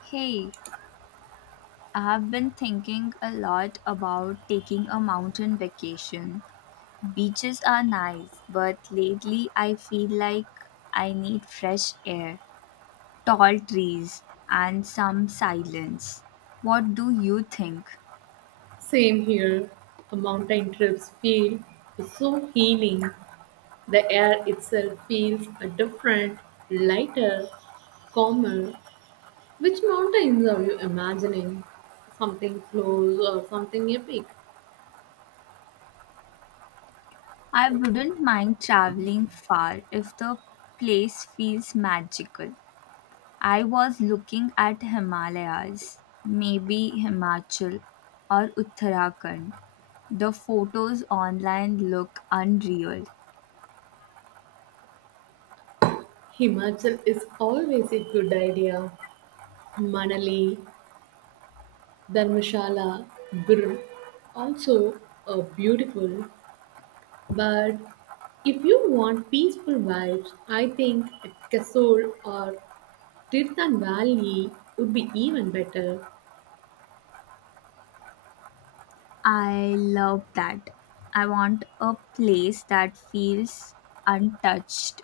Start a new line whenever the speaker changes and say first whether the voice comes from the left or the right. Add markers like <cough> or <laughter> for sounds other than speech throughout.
left: Hey, I have been thinking a lot about taking a mountain vacation. Beaches are nice, but lately I feel like I need fresh air, tall trees, and some silence. What do you think?
right: Same here. A mountain trips feel so healing. The air itself feels a different, lighter, calmer. Which mountains are you imagining? Something close or something epic?
left: I wouldn't mind traveling far if the place feels magical. I was looking at Himalayas, maybe Himachal or Uttarakhand. The photos online look unreal.
right: Himachal is always a good idea. Manali, Dharmshala, Guru, also beautiful. But if you want peaceful vibes, I think Kasol or Fifth and Valley would be even better.
left: I love that. I want a place that feels untouched.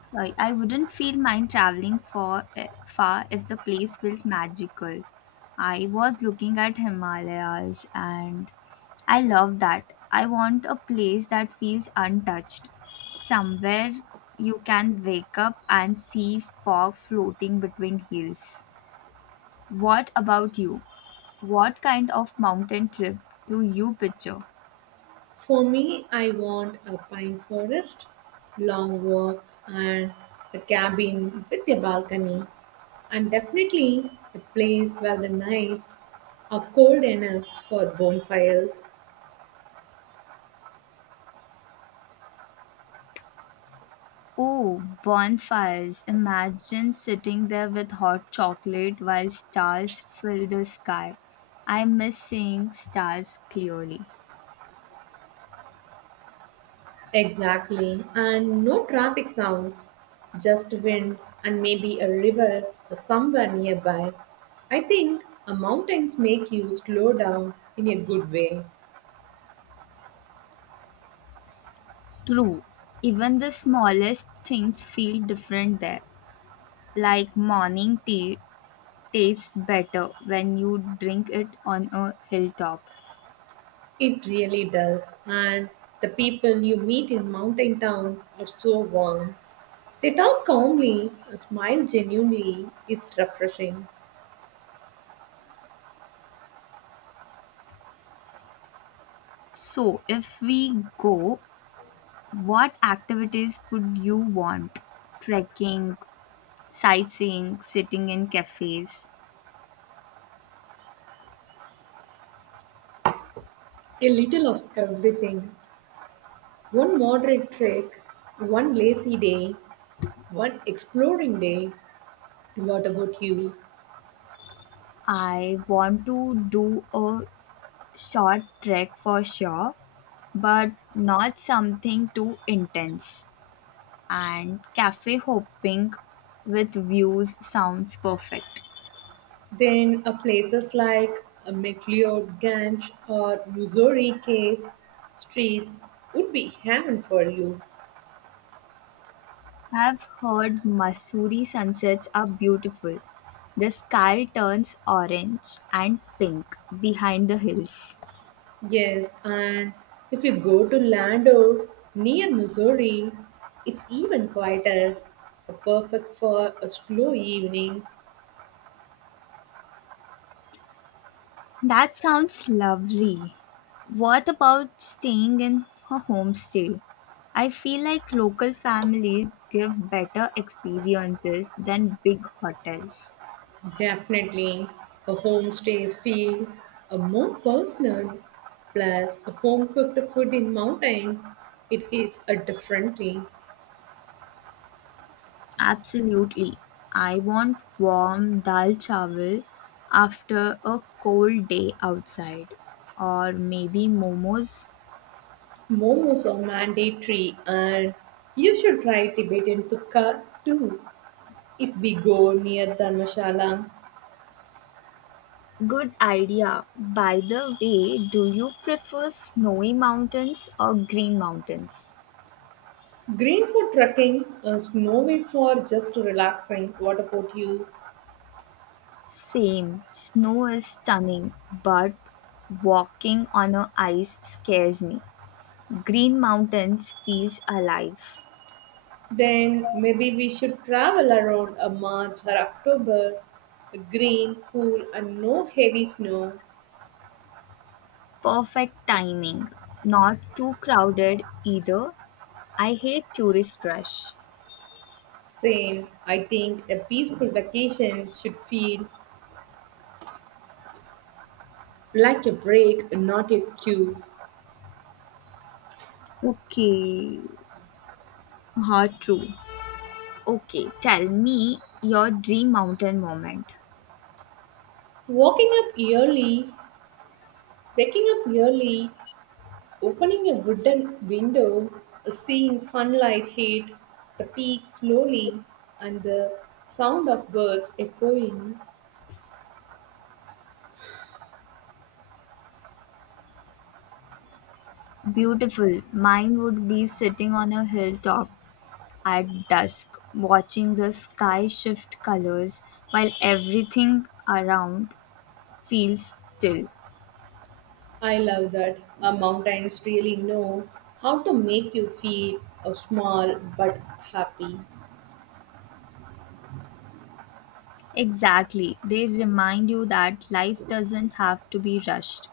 left: Sorry, I wouldn't feel mind traveling for far if the place feels magical. I was looking at Himalayas, and I love that. I want a place that feels untouched, somewhere you can wake up and see fog floating between hills. What about you? What kind of mountain trip do you picture?
right: For me, I want a pine forest, long walk, and a cabin with a balcony, and definitely a place where the nights are cold enough for bonfires.
left: Oh, bonfires. Imagine sitting there with hot chocolate while stars fill the sky. I miss seeing stars clearly.
right: Exactly, and no traffic sounds, just wind and maybe a river somewhere nearby. I think mountains make you slow down in a good way.
left: True, even the smallest things feel different there. Like morning tea tastes better when you drink it on a hilltop.
right: It really does. And the people you meet in mountain towns are so warm. They talk calmly, smile genuinely. It's refreshing.
left: So, if we go, what activities would you want? Trekking, sightseeing, sitting in cafes.
right: A little of everything. One moderate trek, one lazy day, one exploring day. What about you?
left: I want to do a short trek for sure, but not something too intense. And cafe hopping with views sounds perfect.
right: Then places like McLeod Ganj or Missouri Cave streets would be heaven for you.
left: I've heard Masuri sunsets are beautiful. The sky turns orange and pink behind the hills.
right: Yes, and if you go to Lando near Missouri, it's even quieter, perfect for a slow evening.
left: That sounds lovely. What about staying in a homestay? I feel like local families give better experiences than big hotels.
right: Definitely, a homestays feel a more personal. Plus, a home cooked food in mountains, it hits a differently.
left: Absolutely. I want warm dal chawal after a cold day outside. Or maybe momos.
right: Momos are mandatory, and you should try Tibetan tukka too if we go near Dharmshala.
left: Good idea. By the way, do you prefer snowy mountains or green mountains?
right: Green for trekking, snowy for just relaxing. What about you?
left: Same. Snow is stunning, but walking on a ice scares me. Green Mountains feels alive.
right: Then maybe we should travel around a March or October. Green, cool, and no heavy snow.
left: Perfect timing. Not too crowded either. I hate tourist rush.
right: Same, I think a peaceful vacation should feel like a break, not a queue.
left: Okay, hard true. Okay, tell me your dream mountain moment.
right: Walking up early, waking up early. Opening a wooden window, seeing sunlight hit the peak slowly, and the sound of birds echoing.
left: Beautiful. Mine would be sitting on a hilltop at dusk, watching the sky shift colors while everything around feels still.
right: I love that. Our mountains really know how to make you feel small but happy.
left: Exactly, they remind you that life doesn't have to be rushed.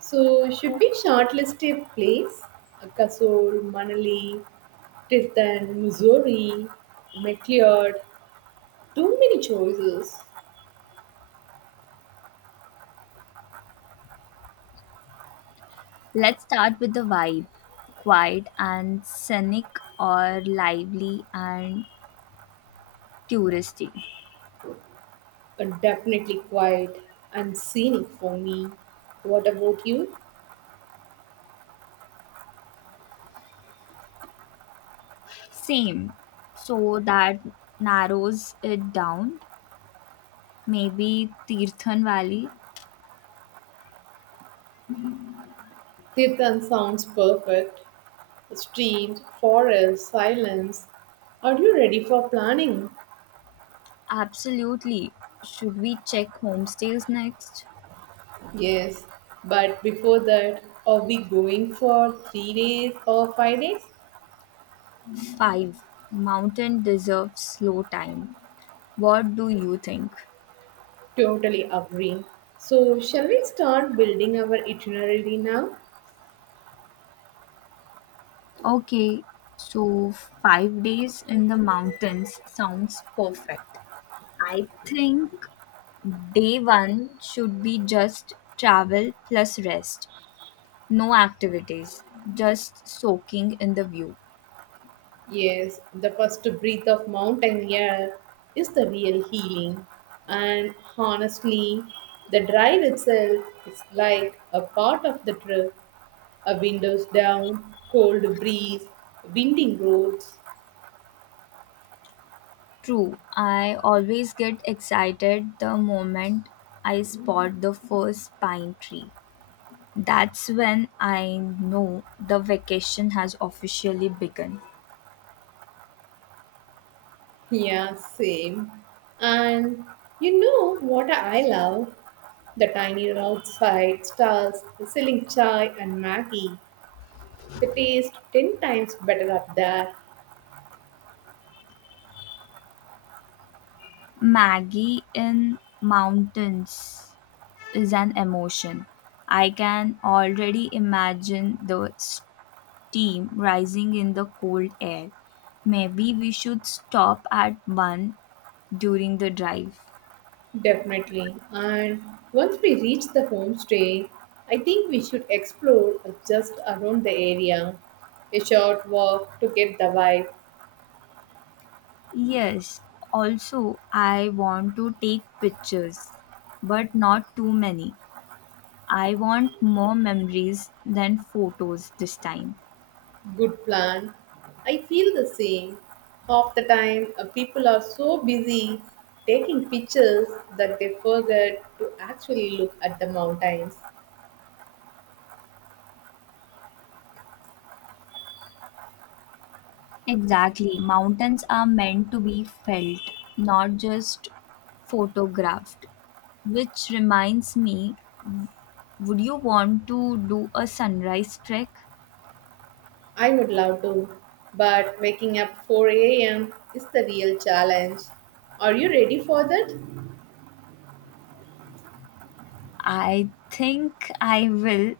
right: So, should we shortlist a place? Kasol, Manali, Tristan, Missouri, McLeod. Too many choices.
left: Let's start with the vibe, quiet and scenic, or lively and touristy.
right: Definitely quiet and scenic for me. What about you?
left: Same, so that narrows it down. Maybe Tirthan Valley.
right: Tirthan sounds perfect. Streams, forest, silence. Are you ready for planning?
left: Absolutely. Should we check homestays next?
right: Yes, but before that, are we going for 3 days or 5 days?
left: Five. Mountain deserves slow time. What do you think?
right: Totally agree. So, shall we start building our itinerary now?
left: Okay, so 5 days in the mountains sounds perfect. I think day one should be just travel plus rest. No activities, just soaking in the view.
right: Yes, the first breath of mountain air is the real healing. And honestly, the drive itself is like a part of the trip. A windows down, cold breeze, winding roads.
left: True, I always get excited the moment I spot the first pine tree. That's when I know the vacation has officially begun.
right: Yeah, same. And you know what I love? The tiny roadside stalls selling chai and Maggie. They taste 10 times better up there.
left: Maggie in mountains is an emotion. I can already imagine the steam rising in the cold air. Maybe we should stop at one during the drive.
right: Definitely. And once we reach the homestay, I think we should explore just around the area. A short walk to get the vibe.
left: Yes, also, I want to take pictures, but not too many. I want more memories than photos this time.
right: Good plan. I feel the same. Half the time, people are so busy taking pictures that they forget to actually look at the mountains.
left: Exactly. Mountains are meant to be felt, not just photographed. Which reminds me, would you want to do a sunrise trek?
right: I would love to, but waking up 4 a.m. is the real challenge. Are you ready for that?
left: I think I will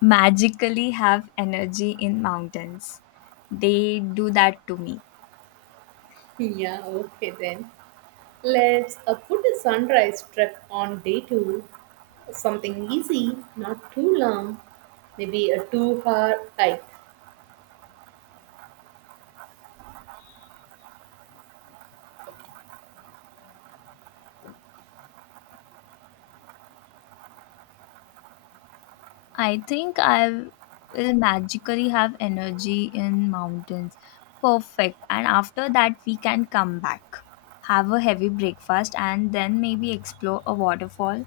left: magically have energy in mountains. They do that to me.
right: <laughs> Yeah, okay then. Let's put a sunrise trek on day two. Something easy, not too long. Maybe a 2 hour hike.
left: I think I will magically have energy in mountains. Perfect. And after that, we can come back, have a heavy breakfast, and then maybe explore a waterfall.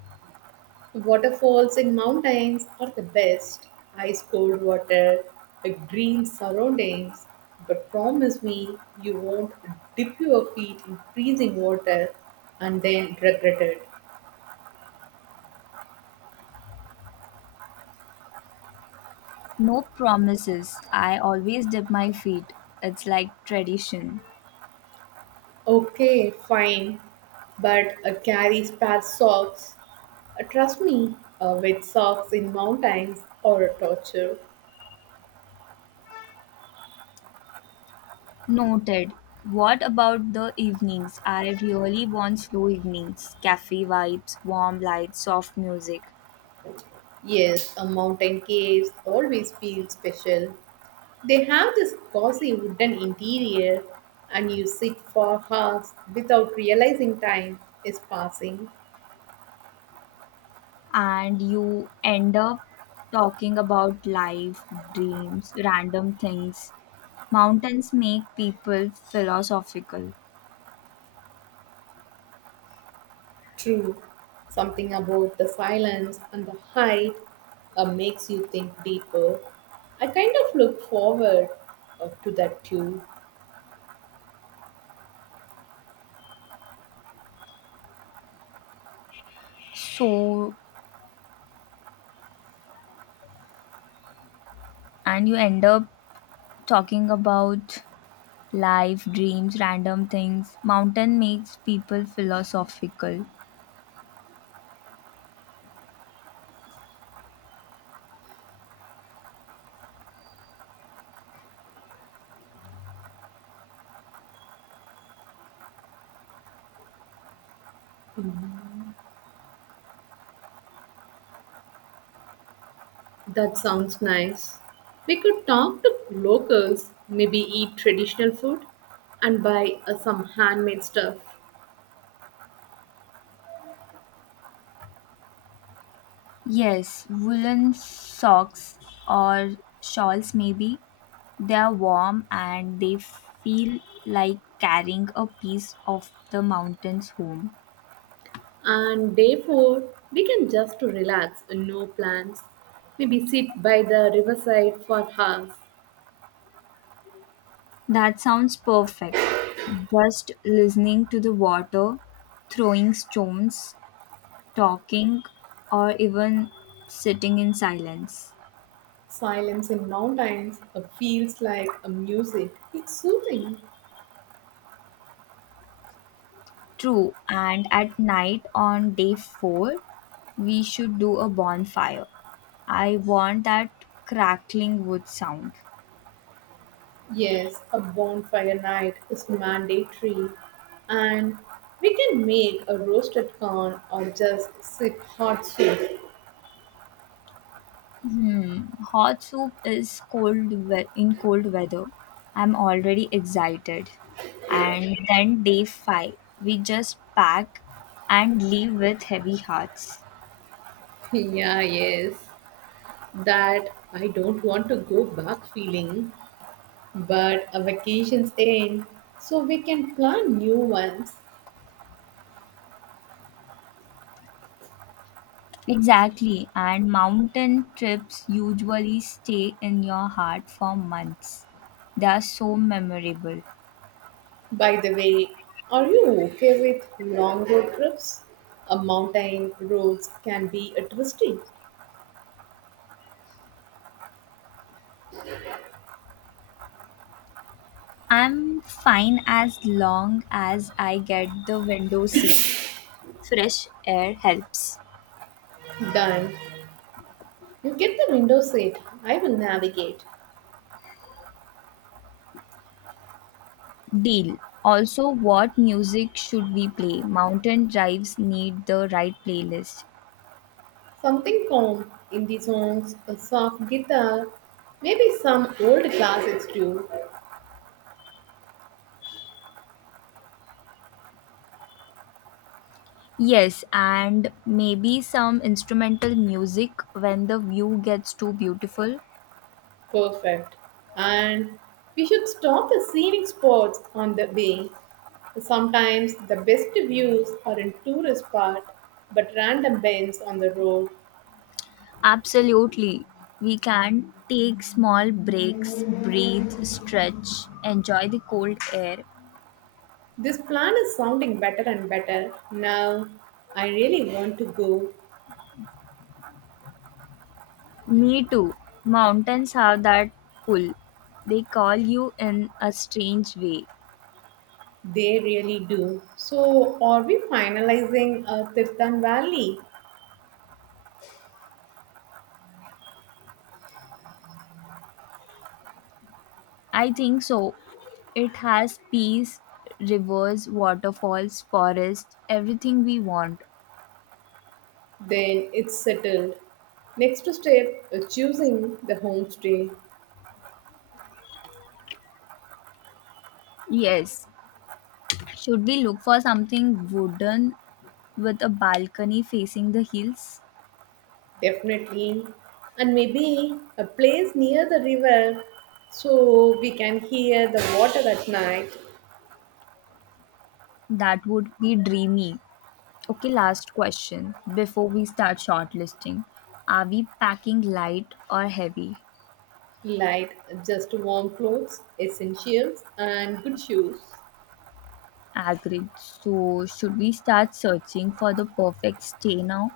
right: Waterfalls in mountains are the best. Ice cold water, a green surroundings. But promise me you won't dip your feet in freezing water and then regret it.
left: No promises. I always dip my feet. It's like tradition.
right: Okay, fine. But carry spare socks. Trust me, with socks in mountains or a torture.
left: Noted. What about the evenings? I really want slow evenings. Cafe vibes, warm lights, soft music.
right: Yes, a mountain caves always feel special. They have this cozy wooden interior, and you sit for hours without realizing time is passing.
left: And you end up talking about life, dreams, random things. Mountains make people philosophical.
right: True, something about the silence and the height makes you think deeper. I kind of look forward to that too.
left: So, and you end up talking about life, dreams, random things. Mountain makes people philosophical.
right: That sounds nice. We could talk to locals, maybe eat traditional food and buy some handmade stuff.
left: Yes, woolen socks or shawls, maybe. They are warm and they feel like carrying a piece of the mountains home.
right: And day four, we can just to relax, no plans. Maybe sit by the riverside for hours.
left: That sounds perfect. Just listening to the water, throwing stones, talking, or even sitting in silence.
right: Silence in mountains feels like a music. It's soothing.
left: True, and at night on day 4, we should do a bonfire. I want that crackling wood sound.
right: Yes, a bonfire night is mandatory. And we can make a roasted corn or just sip hot soup.
left: Hmm, hot soup is in cold weather. I'm already excited. And then day 5, we just pack and leave with heavy hearts.
right: Yeah, yes. That I don't want to go back feeling, but our vacations end, so we can plan new ones.
left: Exactly, and mountain trips usually stay in your heart for months. They are so memorable.
right: By the way, are you okay with long road trips? A mountain roads can be a twisty.
left: I'm fine as long as I get the window seat. Fresh air helps.
right: Done. You get the window seat. I will navigate.
left: Deal. Also, what music should we play? Mountain drives need the right playlist.
right: Something calm in the songs, a soft guitar, maybe some old classics too.
left: Yes, and maybe some instrumental music when the view gets too beautiful.
right: Perfect. And we should stop the scenic spots on the way. Sometimes the best views are in tourist part, but random bends on the road.
left: Absolutely. We can take small breaks, breathe, stretch, enjoy the cold air.
right: This plan is sounding better and better. Now, I really want to go.
left: Me too. Mountains have that pull. They call you in a strange way.
right: They really do. So, are we finalizing Tirthan Valley?
left: I think so. It has peace, rivers, waterfalls, forests, everything we want.
right: Then it's settled. Next step, choosing the homestay.
left: Yes. Should we look for something wooden with a balcony facing the hills?
right: Definitely. And maybe a place near the river so we can hear the water at night.
left: That would be dreamy. Okay, last question before we start shortlisting. Are we packing light or heavy?
right: Light, just warm clothes, essentials, and good shoes.
left: Agreed. So, should we start searching for the perfect stay now?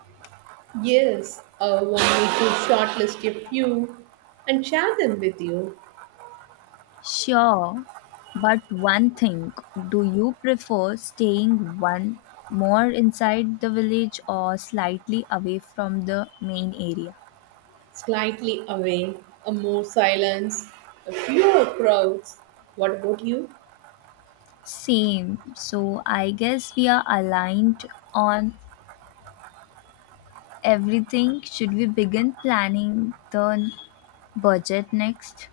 right: Yes, I want me to shortlist a few and share them with you.
left: Sure, but one thing, do you prefer staying one more inside the village or slightly away from the main area?
right: Slightly away, a more silence, a fewer crowds. What about you?
left: Same. So I guess we are aligned on everything. Should we begin planning the budget next?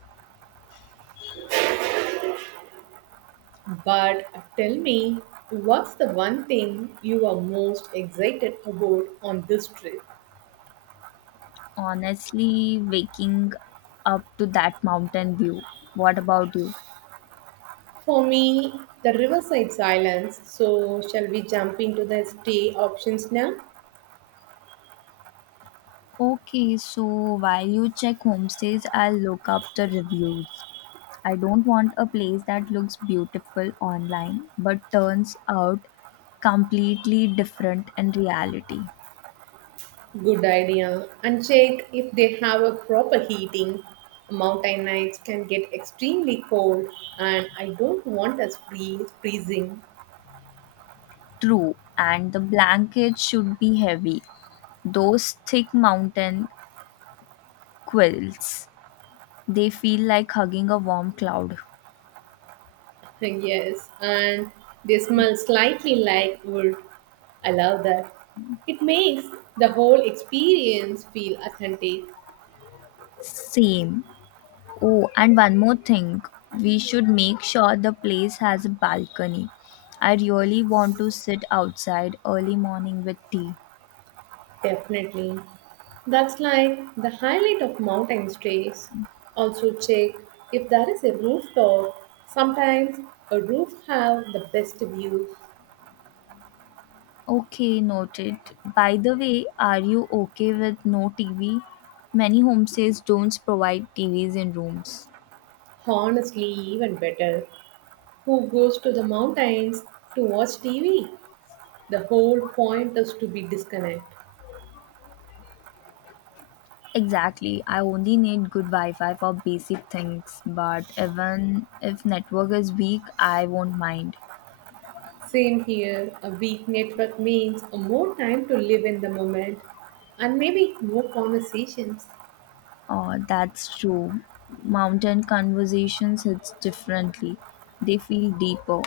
right: But tell me, what's the one thing you are most excited about on this trip?
left: Honestly, waking up to that mountain view. What about you?
right: For me, the Riverside Silence. So, shall we jump into the stay options now?
left: Okay, so while you check homestays, I'll look up the reviews. I don't want a place that looks beautiful online but turns out completely different in reality.
right: Good idea. And check if they have a proper heating. Mountain nights can get extremely cold, and I don't want us freezing.
left: True, and the blankets should be heavy. Those thick mountain quilts, they feel like hugging a warm cloud.
right: Yes, and they smell slightly like wood. I love that. It makes the whole experience feel authentic.
left: Same. Oh, and one more thing. We should make sure the place has a balcony. I really want to sit outside early morning with tea.
right: Definitely. That's like the highlight of mountain stays. Also check if there is a rooftop. Sometimes a roof have the best view.
left: Okay, noted. By the way, are you okay with no TV? Many homestays don't provide TVs in rooms.
right: Honestly, even better. Who goes to the mountains to watch TV? The whole point is to be disconnect.
left: Exactly. I only need good Wi-Fi for basic things, but even if network is weak, I won't mind.
right: Same here. A weak network means more time to live in the moment and maybe more conversations.
left: Oh, that's true. Mountain conversations hits differently. They feel deeper.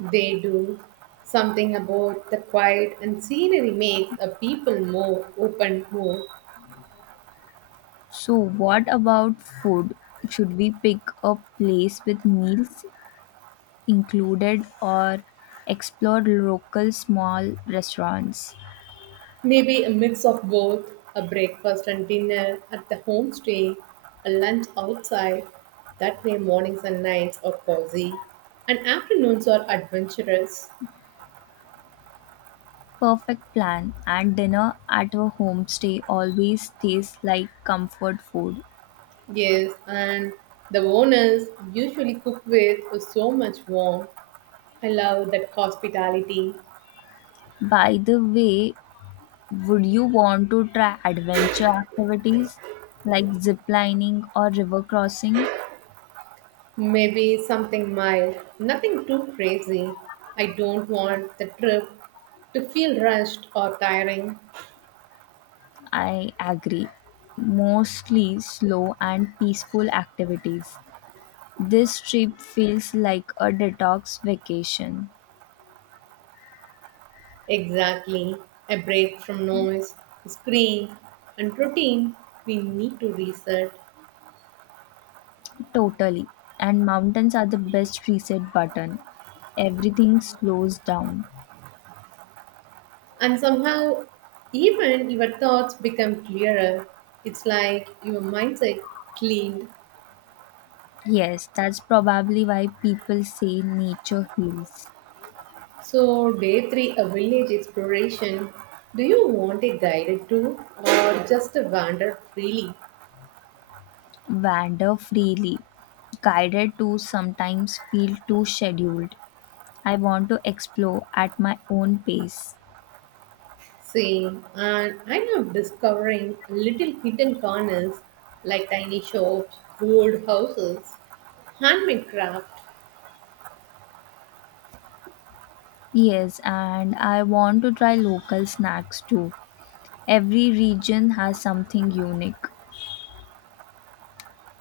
right: They do. Something about the quiet and scenery makes a people more open more.
left: So, what about food? Should we pick a place with meals included or explore local small restaurants?
right: Maybe a mix of both, a breakfast and dinner at the homestay, a lunch outside. That way mornings and nights are cozy and afternoons are adventurous.
left: Perfect plan, and dinner at a homestay always tastes like comfort food.
right: Yes, and the owners usually cook with so much warmth. I love that hospitality.
left: By the way, would you want to try adventure activities like zip lining or river crossing?
right: Maybe something mild, nothing too crazy. I don't want the trip to feel rushed or tiring.
left: I agree. Mostly slow and peaceful activities. This trip feels like a detox vacation.
right: Exactly. A break from noise, screen, and routine. We need to reset.
left: Totally. And mountains are the best reset button. Everything slows down.
right: And somehow, even your thoughts become clearer. It's like your mindset cleaned.
left: Yes, that's probably why people say nature heals.
right: So, day three, a village exploration. Do you want a guided tour or just to wander freely?
left: Wander freely. Guided tours sometimes feel too scheduled. I want to explore at my own pace.
right: Same, and I am discovering little hidden corners like tiny shops, old houses, handmade craft.
left: Yes, and I want to try local snacks too. Every region has something unique.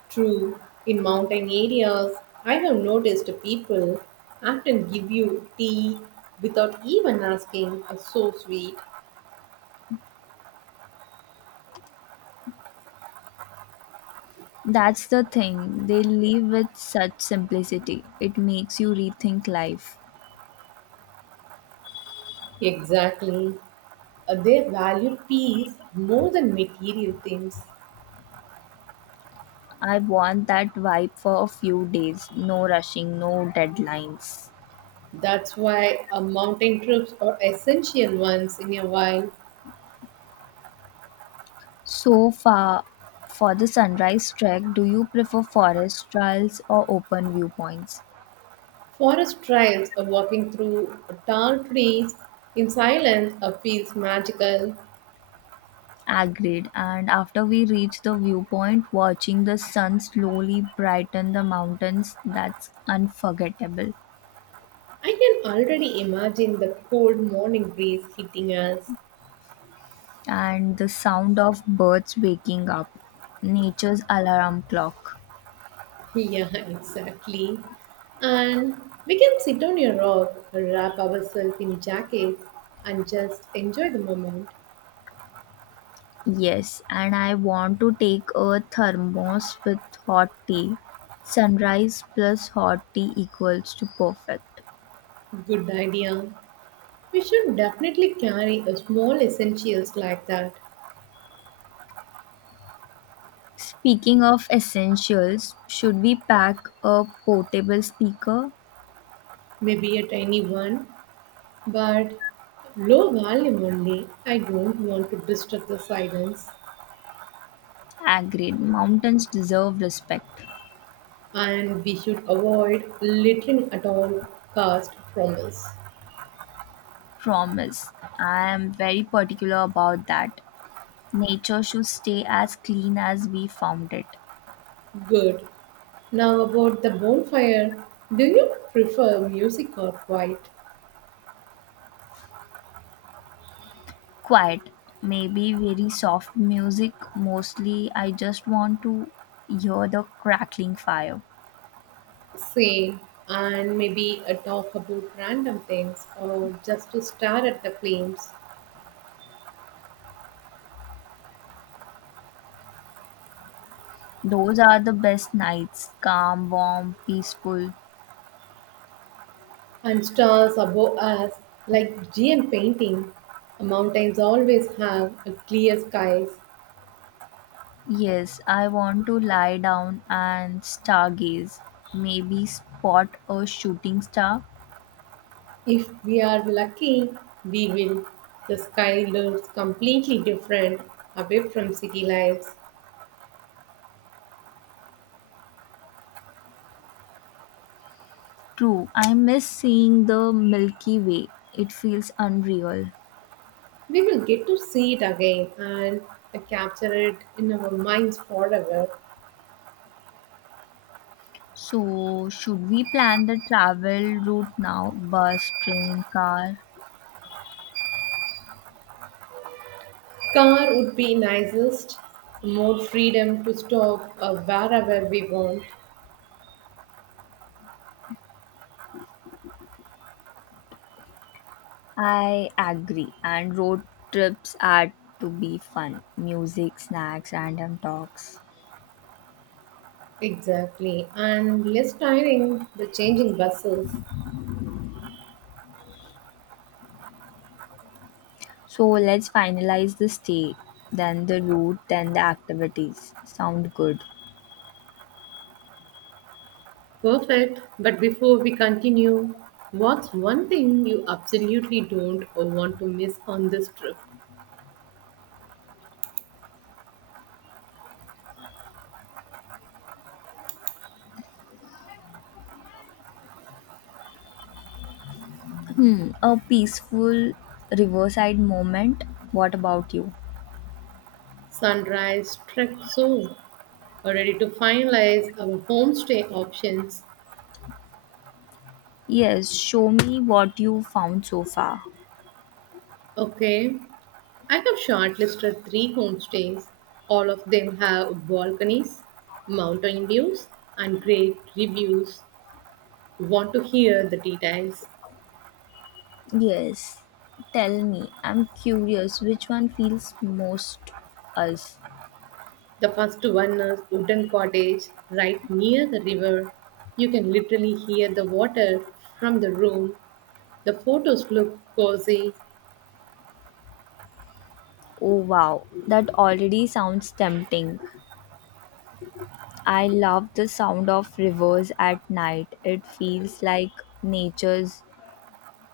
right: True, in mountain areas, I have noticed people often give you tea without even asking. So sweet.
left: That's the thing, they live with such simplicity. It makes you rethink life.
right: Exactly. They value peace more than material things.
left: I want that vibe for a few days. No rushing, no deadlines.
right: That's why mountain trips are essential once in a while.
left: So far, for the sunrise trek, do you prefer forest trails or open viewpoints?
right: Forest trails or walking through tall trees in silence feels magical.
left: Agreed. And after we reach the viewpoint, watching the sun slowly brighten the mountains, that's unforgettable.
right: I can already imagine the cold morning breeze hitting us.
left: And the sound of birds waking up, nature's alarm clock.
right: Yeah, <laughs> exactly. And we can sit on a rock, wrap ourselves in jackets, and just enjoy the moment.
left: Yes, and I want to take a thermos with hot tea. Sunrise plus hot tea equals to perfect.
right: Good idea. We should definitely carry a small essentials like that,
left: Speaking of essentials, should we pack a portable speaker?
right: maybe a tiny one, but low volume only. I don't want to disturb the silence,
left: Agreed, mountains deserve respect.
right: and we should avoid littering at all cost. Promise.
left: Promise, I am very particular about that. Nature should stay as clean as we found it.
right: Good. Now about the bonfire, do you prefer music or quiet?
left: Quiet, maybe very soft music mostly. I just want to hear the crackling fire.
right: Same, and maybe a talk about random things or just to stare at the flames.
left: Those are the best nights, calm, warm, peaceful.
right: And stars above us like giant painting. Mountains always have a clear skies.
left: Yes, I want to lie down and stargaze, maybe spot a shooting star.
right: If we are lucky, we will. The sky looks completely different away from city lights.
left: True, I miss seeing the Milky Way, it feels unreal.
right: We will get to see it again and capture it in our minds forever.
left: So, should we plan the travel route now? Bus, train, car?
right: Car would be nicest, more freedom to stop wherever we want.
left: I agree. And road trips are to be fun. Music, snacks, random talks.
right: Exactly, and less tiring the changing buses.
left: So let's finalize the stay, then the route, then the activities. Sound good.
right: Perfect. But before we continue, what's one thing you absolutely don't or want to miss on this trip?
left: Hmm. A peaceful riverside moment. What about you?
right: Sunrise trek soon. Already to finalize our homestay options.
left: Yes, show me what you found so far.
right: Okay. I have shortlisted three homestays. All of them have balconies, mountain views, and great reviews. Want to hear the details?
left: Yes. Tell me. I'm curious which one feels most us.
right: The first one is wooden cottage right near the river. You can literally hear the water from the room. The photos look cozy.
left: Oh wow, that already sounds tempting. I love the sound of rivers at night. It feels like nature's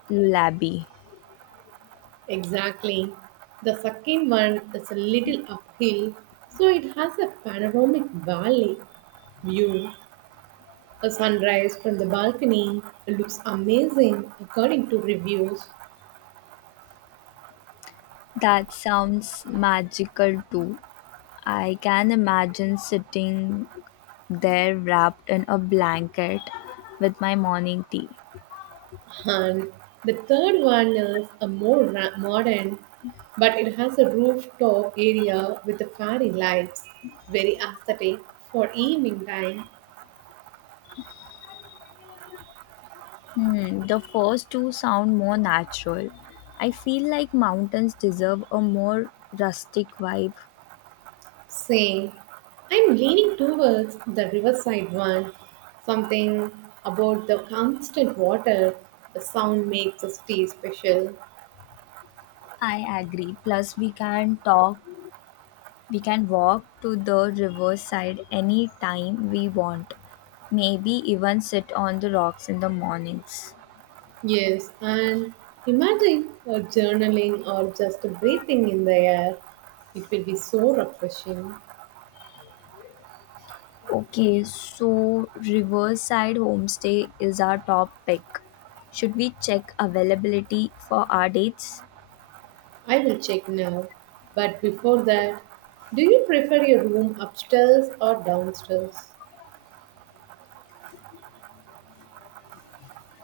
left: lullaby.
right: Exactly. The second one is a little uphill, so it has a panoramic valley view. A sunrise from the balcony looks amazing according to reviews.
left: That sounds magical too. I can imagine sitting there wrapped in a blanket with my morning tea.
right: And the third one is a more modern, but it has a rooftop area with the fairy lights, very aesthetic for evening time.
left: Hmm, the first two sound more natural. I feel like mountains deserve a more rustic vibe.
right: Saying, I'm leaning towards the riverside one. Something about the constant water, the sound makes the stay special.
left: I agree. Plus, we can walk to the riverside any time we want. Maybe even sit on the rocks in the mornings.
right: Yes, and imagine a journaling or just breathing in the air. It will be so refreshing.
left: Okay, so Riverside Homestay is our top pick. Should we check availability for our dates?
right: I will check now. But before that, do you prefer your room upstairs or downstairs?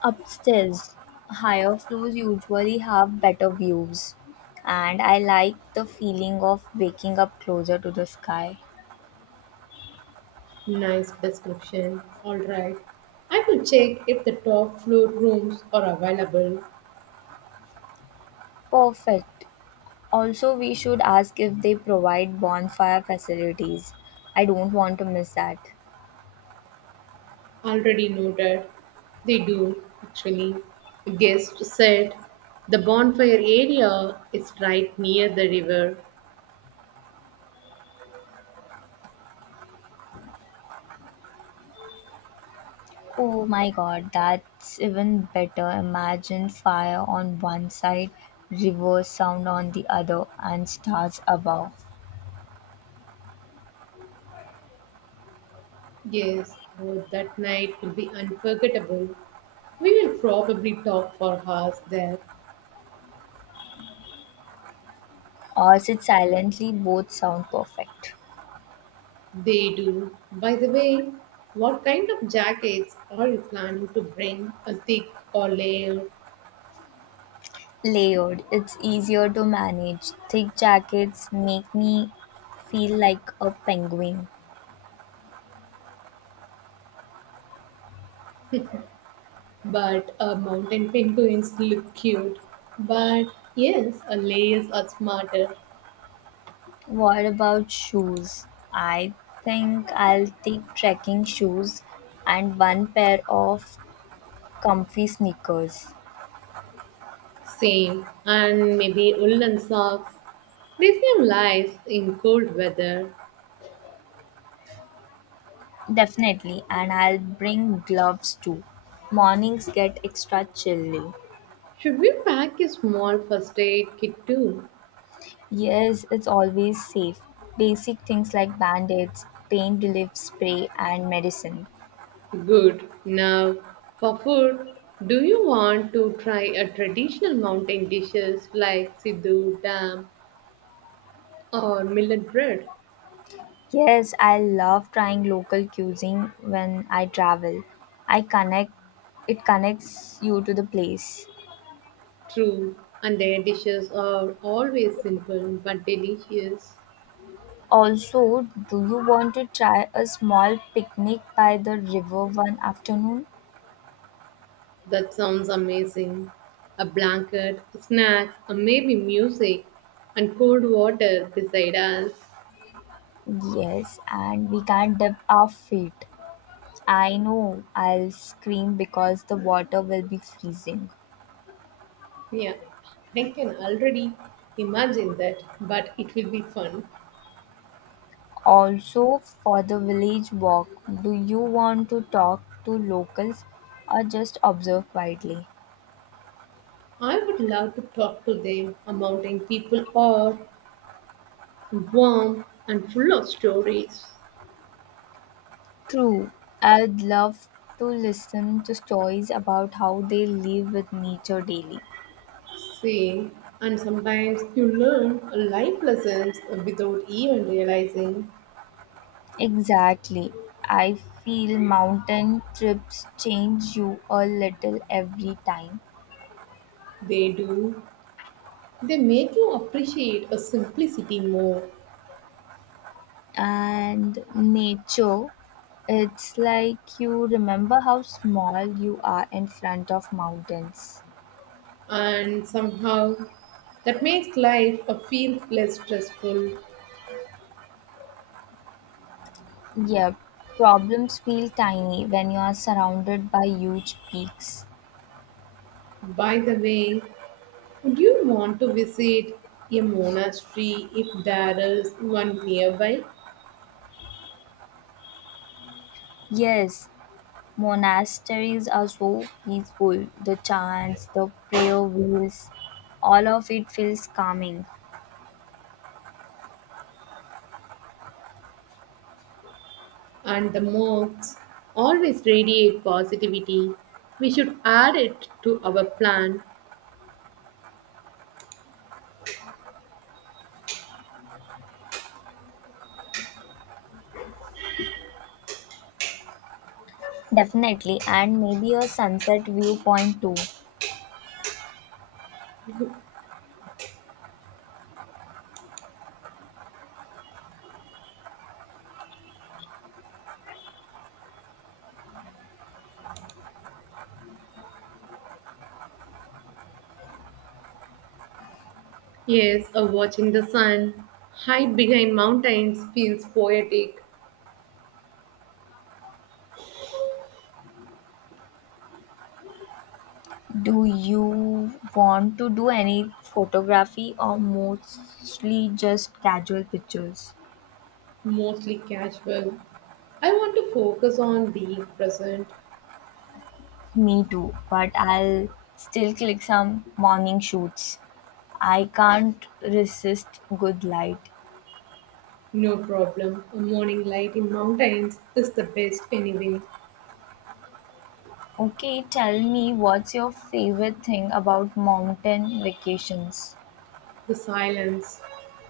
left: Upstairs, higher floors usually have better views, and I like the feeling of waking up closer to the sky.
right: Nice description. All right. I will check if the top floor rooms are available.
left: Perfect. Also, we should ask if they provide bonfire facilities. I don't want to miss that.
right: Already noted. They do, actually. Guest said the bonfire area is right near the river.
left: Oh my god, that's even better. Imagine fire on one side, reverse sound on the other, and stars above.
right: Yes, oh, that night will be unforgettable. We will probably talk for hours there.
left: Or sit silently, both sound perfect.
right: They do. By the way, what kind of jackets are you planning to bring? A thick or layered,
left: Layered, it's easier to manage. Thick jackets make me feel like a penguin.
right: but a mountain penguins look cute. But yes, a layers are smarter.
left: What about shoes? I think I'll take trekking shoes and one pair of comfy sneakers.
right: Same. And maybe woolen socks. They seem lies in cold weather.
left: Definitely, and I'll bring gloves too. Mornings get extra chilly.
right: Should we pack a small first aid kit too?
left: Yes, it's always safe. Basic things like band-aids, pain relief spray, and medicine.
right: Good. Now, for food, do you want to try a traditional mountain dishes like siddu, dam, or millet bread?
left: Yes, I love trying local cuisine when I travel. I connect It connects you to the place.
right: True, and their dishes are always simple but delicious.
left: Also, do you want to try a small picnic by the river one afternoon?
right: That sounds amazing. A blanket, snacks, or maybe music, and cold water beside us.
left: Yes, and we can dip our feet. I know I'll scream because the water will be freezing.
right: Yeah, I can already imagine that, but it will be fun.
left: Also, for the village walk, do you want to talk to locals or just observe quietly?
right: I would love to talk to them, a mountain people are warm and full of stories.
left: True, I'd love to listen to stories about how they live with nature daily.
right: See, and sometimes you learn life lessons without even realizing
left: Exactly. I feel mountain trips change you a little every time.
right: they do. They make you appreciate a simplicity more,
left: And nature, it's like you remember how small you are in front of mountains.
right: and somehow that makes life a feel less stressful.
left: Yep, problems feel tiny when you are surrounded by huge peaks.
right: By the way, would you want to visit a monastery if there is one nearby?
left: Yes, monasteries are so peaceful. The chants, the prayer wheels, all of it feels calming.
right: And the mocks always radiate positivity. We should add it to our plan.
left: Definitely, and maybe a sunset viewpoint too.
right: Yes, watching the sun hide behind mountains feels poetic,
left: Do you want to do any photography or mostly just casual pictures?
right: mostly casual. I want to focus on being present.
left: Me too, but I'll still click some morning shoots. I can't resist good light.
right: No problem. A morning light in mountains is the best anyway.
left: Okay, tell me, what's your favorite thing about mountain vacations?
right: The silence,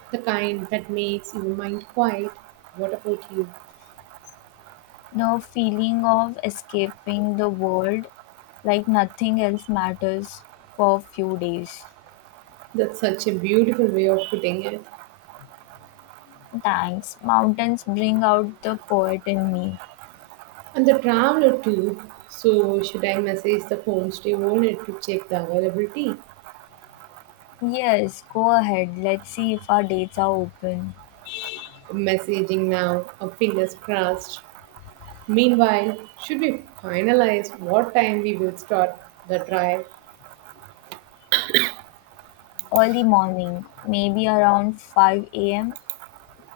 right: the kind that makes your mind quiet. What about you?
left: The feeling of escaping the world, like nothing else matters for a few days.
right: That's such a beautiful way of putting it.
left: Thanks. Mountains bring out the poet in me.
right: And the traveler too. So should I message the homestay owner to check the availability?
left: Yes, go ahead. Let's see if our dates are open.
right: Messaging now, fingers crossed. Meanwhile, should we finalize what time we will start the drive?
left: Early morning, maybe around 5 am.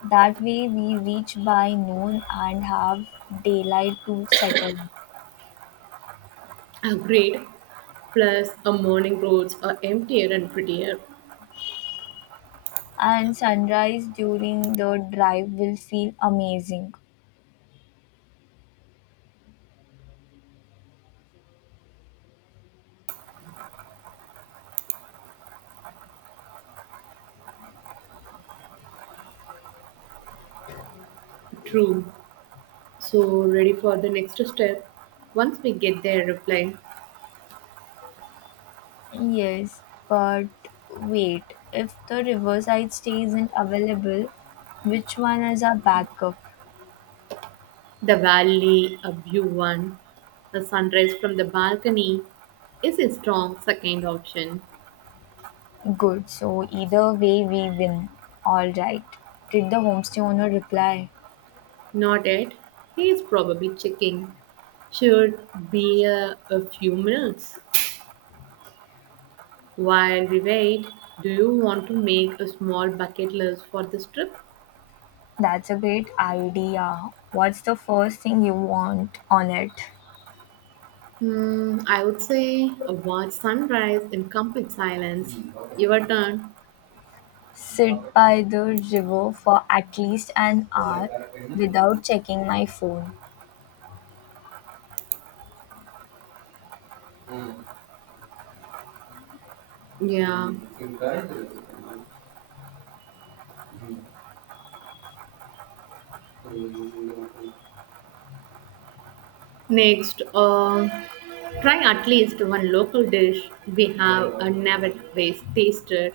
left: That way we reach by noon and have daylight to settle.
right: Agreed. Plus, a morning roads are emptier and prettier.
left: And sunrise during the drive will feel amazing.
right: True. So ready for the next step. Once we get there, reply
left: Yes, but wait, if the Riverside stay isn't available, which one is our backup?
right: the valley, a view one, the sunrise from the balcony is a strong second option.
left: Good, so either way we win. Alright. Did the homestay owner reply?
right: Not yet. He is probably checking. Should be a few minutes. While we wait, do you want to make a small bucket list for this trip?
left: That's a great idea. What's the first thing you want on it?
right: Hmm, I would say a watch sunrise in complete silence. Your turn.
left: Sit by the river for at least an hour without checking my phone.
right: Yeah. Next, try at least one local dish we have never taste- tasted.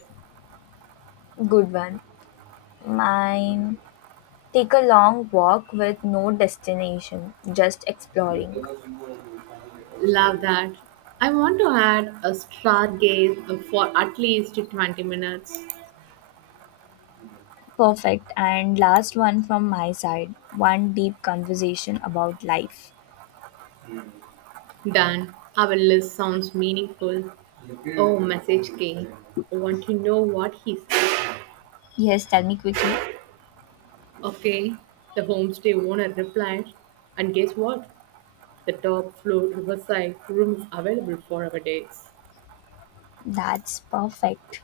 left: Good one. Mine. Take a long walk with no destination, just exploring.
right: Love that. I want to add a stargaze for at least 20 minutes.
left: Perfect. And last one from my side, one deep conversation about life.
right: Done. Our list sounds meaningful. Oh, message king. Want to know what he said?
left: Yes, tell me quickly.
right: Okay. The homestay owner replied. And guess what? The top floor riverside room is available for our dates.
left: That's perfect.